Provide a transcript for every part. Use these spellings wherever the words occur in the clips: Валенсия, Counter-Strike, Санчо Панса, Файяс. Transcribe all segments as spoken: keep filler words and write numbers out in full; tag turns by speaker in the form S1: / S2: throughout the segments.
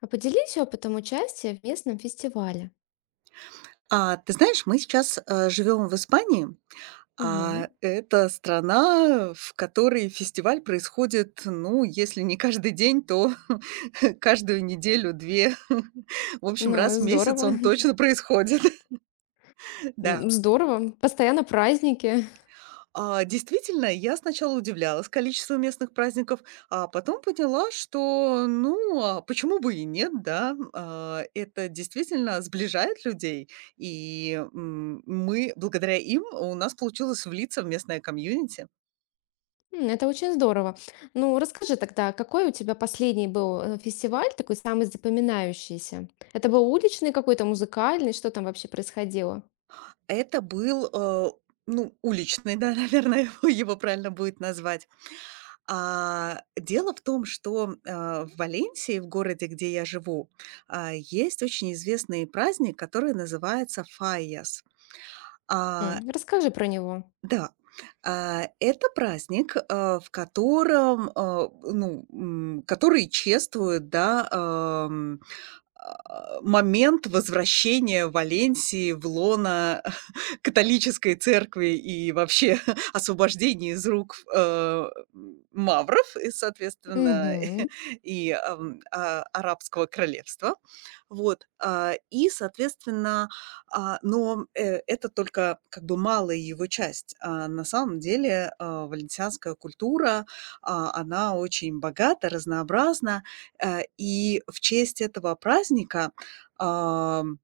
S1: А поделись опытом участия в местном фестивале.
S2: А, ты знаешь, мы сейчас, э, живем в Испании,
S1: Мгм.
S2: а это страна, в которой фестиваль происходит, ну, если не каждый день, то каждую неделю, две, в общем,
S1: Ну,
S2: раз в месяц
S1: здорово.
S2: он точно происходит, да.
S1: М, Здорово. Постоянно праздники.
S2: А, действительно, я сначала удивлялась количеству местных праздников, а потом поняла, что, ну, а почему бы и нет, да? А, это действительно сближает людей, и м, мы, благодаря им, у нас получилось влиться в местное комьюнити.
S1: М, Это очень здорово. Ну, расскажи тогда, какой у тебя последний был э, фестиваль, такой самый запоминающийся? Это был уличный какой-то, музыкальный? Что там вообще происходило?
S2: Это был, э, ну, уличный, да, наверное, его его правильно будет назвать. А, дело в том, что, а, в Валенсии, в городе, где я живу, а, есть очень известный праздник, который называется Файяс. А,
S1: М, Расскажи про него.
S2: да, а, это праздник, а, в котором, а, ну, м, который чествуют, да, а, момент возвращения Валенсии в лоно католической церкви и вообще освобождения из рук, э, мавров и, соответственно,
S1: Мгм.
S2: и, ам, а, арабского королевства. Вот, а, и, соответственно, а, но, э, это только как бы малая его часть. А, на самом деле, а, валенсианская культура, а, она очень богата, разнообразна. Э, и в честь этого праздника, ам,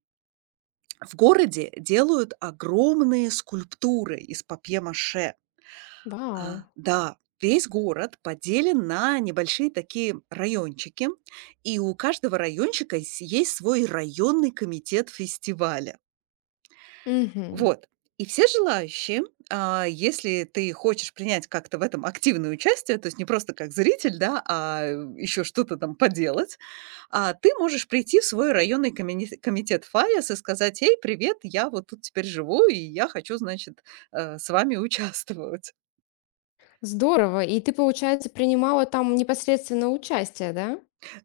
S2: в городе делают огромные скульптуры из папье-маше.
S1: Вау.
S2: А, да, весь город поделен на небольшие такие райончики, и у каждого райончика с есть свой районный комитет фестиваля.
S1: Мгм.
S2: Вот. И все желающие, а, если ты хочешь принять как-то в этом активное участие, то есть не просто как зритель, да, а еще что-то там поделать, а, ты можешь прийти в свой районный комини- комитет ФАИС и сказать, эй, привет, я вот тут теперь живу, и я хочу, значит, э, с вами участвовать.
S1: Здорово. И ты, получается, принимала там непосредственно участие, да?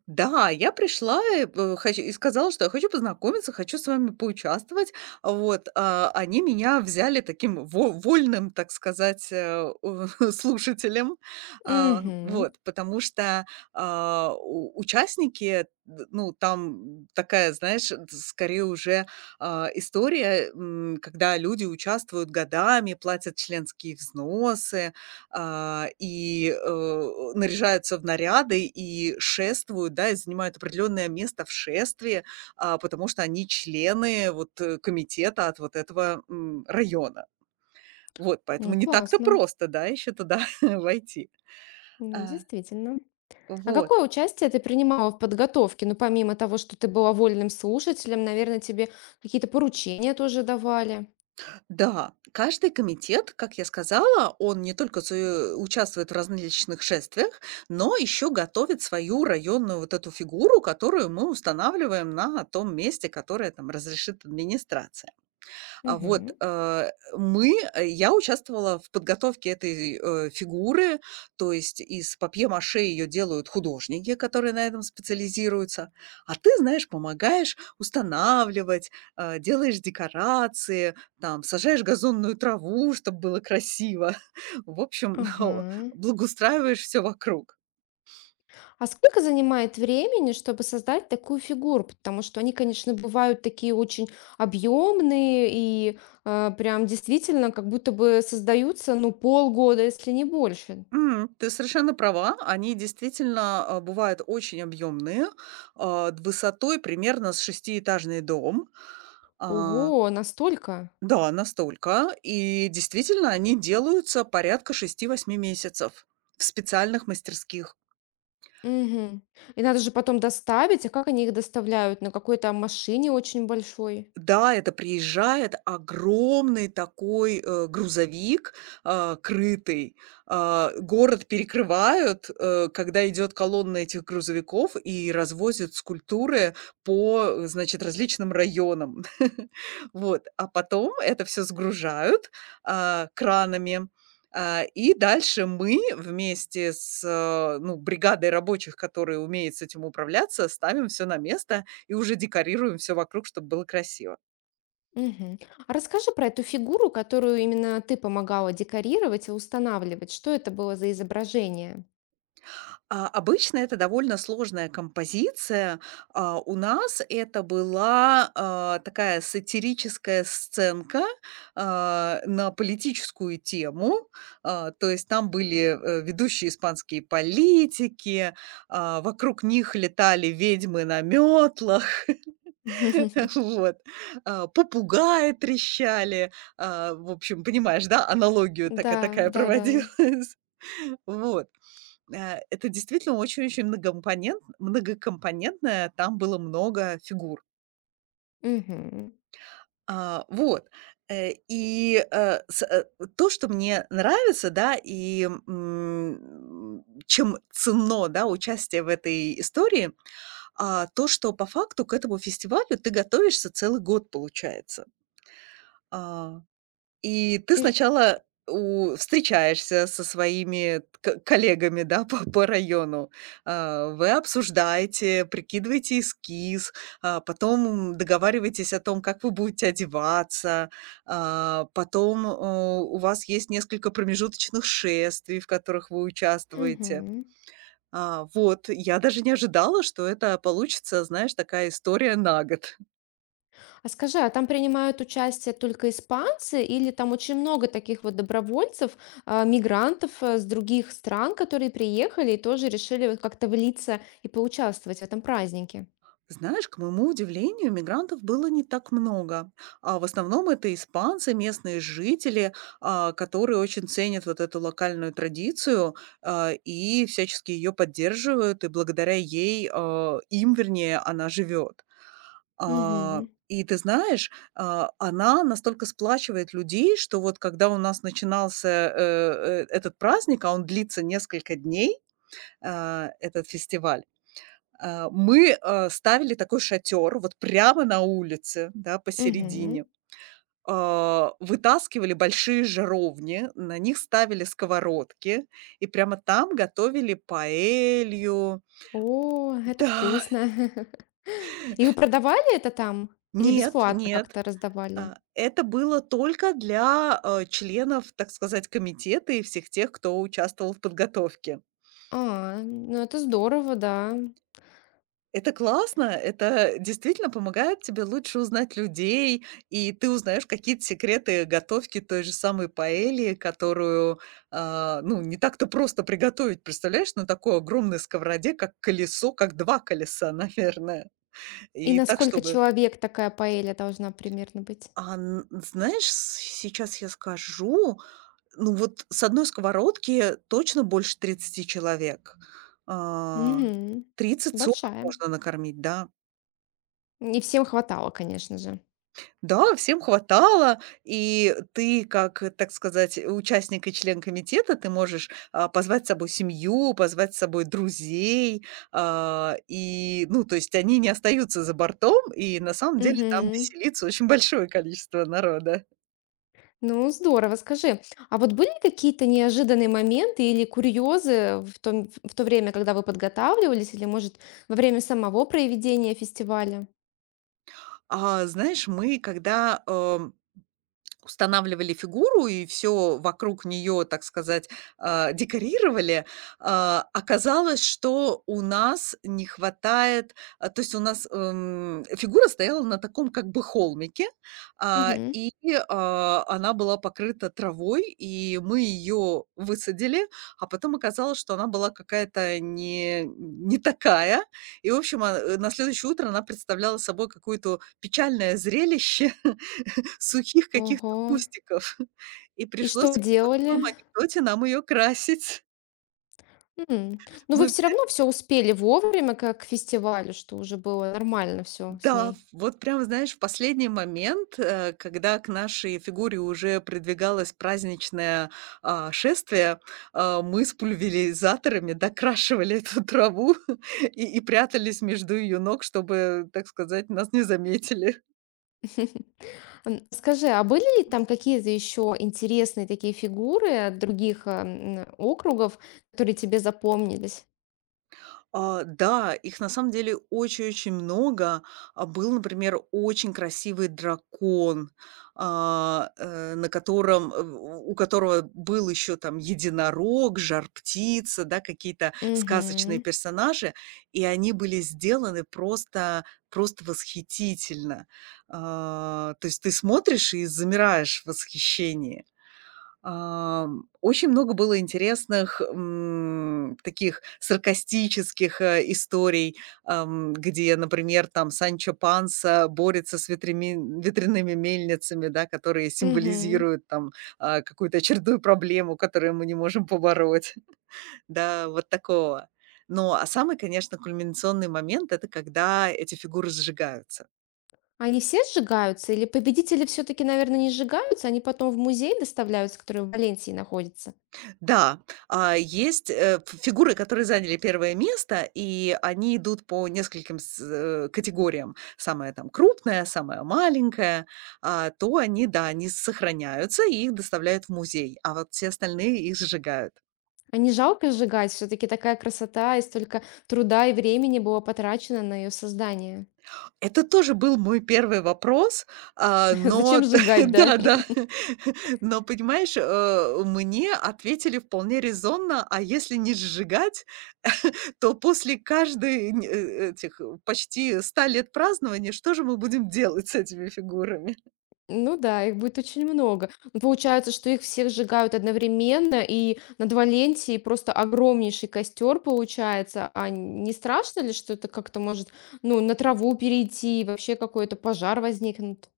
S2: Да, я пришла и, э, хоч и сказала, что я хочу познакомиться, хочу с вами поучаствовать. Вот, а, они меня взяли таким во вольным, так сказать, э, слушателем. А,
S1: Угу.
S2: вот, потому что, а, у участники, д ну, там такая, знаешь, д скорее уже, а, история, м, когда люди участвуют годами, платят членские взносы а, и, э, наряжаются в наряды, и шествуют, да, и занимают определенное место в шествии, а, потому что они члены вот, э, комитета от вот этого, м, района. Вот,
S1: Ну,
S2: поэтому не так-то
S1: классно.
S2: просто, да, еще туда войти.
S1: Ну,
S2: А,
S1: действительно. А
S2: вот.
S1: какое участие ты принимала в подготовке? Ну, помимо того, что ты была вольным слушателем, наверное, тебе какие-то поручения тоже давали.
S2: Да, каждый комитет, как я сказала, он не только су- участвует в различных шествиях, но еще готовит свою районную вот эту фигуру, которую мы устанавливаем на том месте, которое там разрешит администрация. А вот,
S1: Мгм.
S2: э, мы э, я участвовала в подготовке этой, э, фигуры, то есть из папье-маше ее делают художники, которые на этом специализируются, а ты, знаешь, помогаешь устанавливать, э, делаешь декорации, там, сажаешь газонную траву, чтобы было красиво. В общем,
S1: Ага.
S2: благоустраиваешь все вокруг.
S1: А сколько занимает времени, чтобы создать такую фигуру? Потому что они, конечно, бывают такие очень объемные и э, прям действительно как будто бы создаются, ну, полгода, если не больше.
S2: М, ты совершенно права, они действительно, э, бывают очень объемные, э, д высотой примерно с шестиэтажный дом. А,
S1: Ого, настолько?
S2: да, настолько. И действительно, они делаются порядка шести-восьми месяцев в специальных мастерских.
S1: Мгм. И надо же потом доставить. А как они их доставляют? На какой-то машине очень большой?
S2: Да, это приезжает огромный такой, э, грузовик, а, крытый. А, город перекрывают, э, когда идет колонна этих грузовиков, и развозят скульптуры по, э, значит, различным районам. Вот, а потом это все сгружают, а, кранами, а, и дальше мы вместе с, э, ну, бригадой рабочих, которые умеют с этим управляться, ставим все на место и уже декорируем все вокруг, чтобы было красиво.
S1: Мгм. А расскажи про эту фигуру, которую именно ты помогала декорировать и устанавливать. Что это было за изображение?
S2: А, обычно это довольно сложная композиция. А, у нас это была, а, такая сатирическая сценка, а, на политическую тему. А, то есть там были, э, ведущие испанские политики, а, вокруг них летали ведьмы на метлах. Вот. А, попугаи трещали. А, в общем, понимаешь, да, аналогию
S1: Да,
S2: такая такая
S1: да, да.
S2: проводилась. Вот. Э, это действительно очень-очень многокомпонент многокомпонентное, там было много фигур.
S1: Мгм.
S2: А, вот. Э, и, э, с э, То, что мне нравится, да, и, м, чем ценно, да, участие в этой истории, а, то, что по факту к этому фестивалю ты готовишься целый год, получается. А И ты
S1: И ж-
S2: сначала у встречаешься со своими к коллегами, да, по по району. А, вы обсуждаете, прикидываете эскиз, а, потом договариваетесь о том, как вы будете одеваться. А, потом, э, у вас есть несколько промежуточных шествий, в которых вы участвуете.
S1: мгм.
S2: А, вот, я даже не ожидала, что это получится, знаешь, такая история на год.
S1: А скажи, а там принимают участие только испанцы или там очень много таких вот добровольцев, а, мигрантов а, с других стран, которые приехали и тоже решили вот как-то влиться и поучаствовать в этом празднике?
S2: Знаешь, к моему удивлению, мигрантов было не так много. А в основном это испанцы, местные жители, а, которые очень ценят вот эту локальную традицию а, и всячески ее поддерживают, и благодаря ей, а, им, вернее, она живет. А,
S1: Мгм.
S2: И ты знаешь, а, она настолько сплачивает людей, что вот когда у нас начинался э, э, этот праздник, а он длится несколько дней, а, этот фестиваль, а, мы, а, ставили такой шатер вот прямо на улице, да, посередине. А, вытаскивали большие жаровни, на них ставили сковородки и прямо там готовили паэлью.
S1: О, это
S2: Да,
S1: вкусно. И вы продавали это там или
S2: нет,
S1: бесплатно
S2: нет,
S1: как-то раздавали?
S2: а, это было только для, а, членов, так сказать, комитета и всех тех, кто участвовал в подготовке.
S1: А, ну это здорово, да.
S2: Это классно, это действительно помогает тебе лучше узнать людей, и ты узнаешь какие-то секреты готовки той же самой паэли, которую, а, ну, не так-то просто приготовить, представляешь, на такой огромной сковороде, как колесо, как два колеса, наверное.
S1: И
S2: И
S1: на
S2: так,
S1: сколько
S2: чтобы…
S1: человек такая паэля должна примерно быть?
S2: А, н Знаешь, с сейчас я скажу, ну, вот с одной сковородки точно больше тридцати человек. А,
S1: Мгм.
S2: тридцать сорок
S1: Большая.
S2: можно накормить, да.
S1: Не всем хватало, конечно же.
S2: Да, всем хватало, и ты как, э, так сказать, участник и член комитета, ты можешь, а, позвать с собой семью, позвать с собой друзей, а, и, ну, то есть они не остаются за бортом, и на самом деле там
S1: Мгм.
S2: веселится очень большое количество народа.
S1: Ну, здорово. Скажи, а вот были какие-то неожиданные моменты или курьезы в том- в то время, когда вы подготавливались, или, может, во время самого проведения фестиваля?
S2: А, знаешь, мы когда, э, устанавливали фигуру и все вокруг нее, так сказать, а, декорировали. А, оказалось, что у нас не хватает, а, то есть у нас, эм, фигура стояла на таком как бы холмике, а,
S1: Мгм.
S2: и, а, она была покрыта травой, и мы ее высадили, а потом оказалось, что она была какая-то не не такая. И, в общем, а, э, на следующее утро она представляла собой какое-то печальное зрелище. Сухих каких-то
S1: Ого.
S2: кустиков. И
S1: И что
S2: пришлось,
S1: вы
S2: как в том
S1: делали?
S2: анекдоте, нам ее красить.
S1: М. Ну, вы
S2: Мы вз
S1: все равно все успели вовремя, как к фестивалю, что уже было нормально все с
S2: Да,
S1: ней.
S2: вот прям, знаешь, в последний момент, э, когда к нашей фигуре уже придвигалось праздничное, а, шествие, а, мы с пульверизаторами докрашивали эту траву и и прятались между ее ног, чтобы, так сказать, нас не заметили.
S1: М, скажи, а были ли там какие-то еще интересные такие фигуры от других, а, м, округов, которые тебе запомнились?
S2: А, да, их на самом деле очень-очень много. А, был, например, очень красивый дракон, а, э, на котором, э, у у которого был еще там единорог, жар-птица, да, какие-то сказочные
S1: Угу,
S2: персонажи, и они были сделаны просто просто восхитительно. А, то есть ты смотришь и замираешь в восхищении. Ам, очень много было интересных, м, таких саркастических, э, историй, ам, где, например, там Санчо Панса борется с ветрями ветряными мельницами, да, которые
S1: угу.
S2: символизируют там, а, какую-то очередную проблему, которую мы не можем побороть. Да, вот такого. Ну, а самый, конечно, кульминационный момент — это когда эти фигуры сжигаются.
S1: Они все сжигаются или победители все-таки, наверное, не сжигаются, они потом в музей доставляются, который в Валенсии находится?
S2: Да, а, есть, э, ф фигуры, которые заняли первое место, и они идут по нескольким с э, категориям. Самая там крупная, самая маленькая. А, то они, да, они сохраняются и их доставляют в музей, а вот все остальные их сжигают.
S1: А не жалко сжигать? Все таки такая красота, и столько труда и времени было потрачено на ее создание.
S2: Это тоже был мой первый вопрос, а,
S1: Зачем
S2: но
S1: сжигать, да?
S2: да-да, но, понимаешь, э, мне ответили вполне резонно: "А если не сжигать?" То после каждой нь э, этих э, почти ста лет празднования, что же мы будем делать с этими фигурами?
S1: Ну да, их будет очень много. Ну, получается, что их всех сжигают одновременно, и над Валенсией просто огромнейший костер получается. А не страшно ли, что это как-то может, ну, на траву перейти, и вообще какой-то пожар возникнет?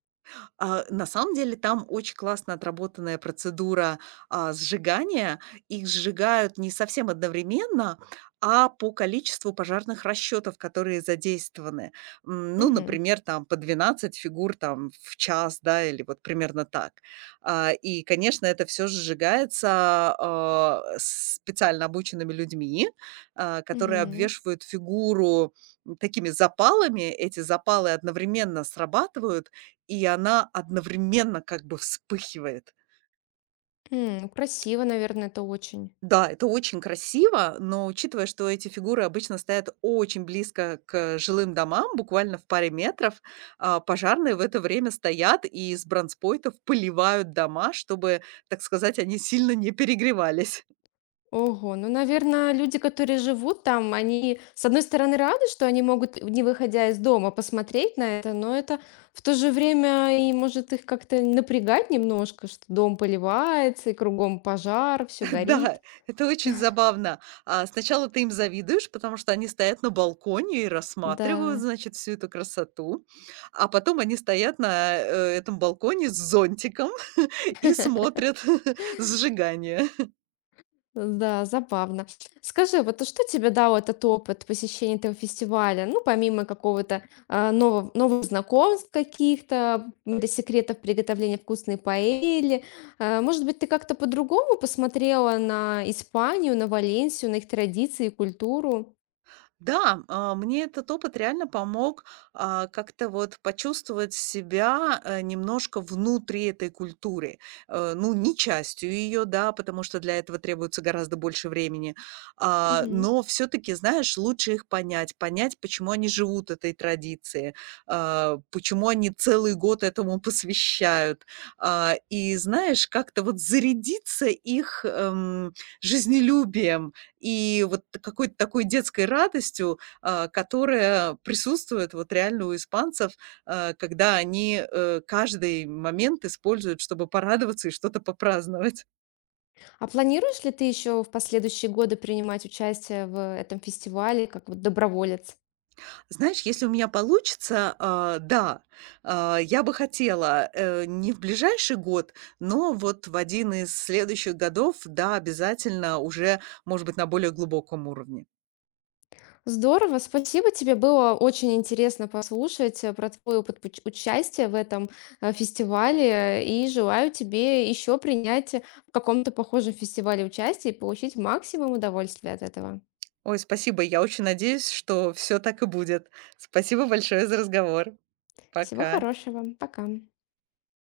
S2: А, на самом деле там очень классно отработанная процедура, а, сжигания. Их сжигают не совсем одновременно, а по количеству пожарных расчетов, которые задействованы. М, ну,
S1: Угу,
S2: например, там по двенадцать фигур там в час, да, или вот примерно так. А, и, конечно, это всё сжигается, а, специально обученными людьми, а, которые
S1: угу,
S2: обвешивают фигуру, такими запалами. Эти запалы одновременно срабатывают, и она одновременно как бы вспыхивает.
S1: М, красиво, наверное, это очень.
S2: Да, это очень красиво, но учитывая, что эти фигуры обычно стоят очень близко к жилым домам, буквально в паре метров, а, пожарные в это время стоят и из бронспойтов поливают дома, чтобы, так сказать, они сильно не перегревались.
S1: Ого, ну, наверное, люди, которые живут там, они, с одной стороны, рады, что они могут, не выходя из дома, посмотреть на это, но это в то же время и может их как-то напрягать немножко, что дом поливается и кругом пожар, все горит.
S2: Да, это очень забавно. А, сначала ты им завидуешь, потому что они стоят на балконе и рассматривают,
S1: Да.
S2: значит, всю эту красоту. А потом они стоят на, э, этом балконе с зонтиком и смотрят сжигание.
S1: Да, забавно. Скажи, вот, а что тебе дал этот опыт посещения этого фестиваля? Ну, помимо какого-то а, нового, новых знакомств каких-то, м, или секретов приготовления вкусной паэли. А, может быть, ты как-то по-другому посмотрела на Испанию, на Валенсию, на их традиции и культуру?
S2: Да, а, мне этот опыт реально помог, а, как-то вот почувствовать себя, э, немножко внутри этой культуры. Э, ну, не частью ее, да, потому что для этого требуется гораздо больше времени. А,
S1: Мгм.
S2: но все-таки, знаешь, лучше их понять, понять, почему они живут этой традицией, а, почему они целый год этому посвящают. А, и, знаешь, как-то вот зарядиться их эм, жизнелюбием, и вот какой-то такой детской радостью, а, которая присутствует вот реально у испанцев, а, когда они, э, каждый момент используют, чтобы порадоваться и что-то попраздновать.
S1: А планируешь ли ты еще в последующие годы принимать участие в этом фестивале как вот доброволец?
S2: Знаешь, если у меня получится, а, да, а, я бы хотела, э, не в ближайший год, но вот в один из следующих годов, да, обязательно уже, может быть, на более глубоком уровне.
S1: Здорово, спасибо тебе. Было очень интересно послушать э, про твой опыт пуч- участия в этом э, фестивале. И желаю тебе еще принять в каком-то похожем фестивале участие и получить максимум удовольствия от этого.
S2: Ой, спасибо. Я очень надеюсь, что все так и будет. Спасибо большое за разговор.
S1: Всего
S2: Пока.
S1: хорошего. Пока.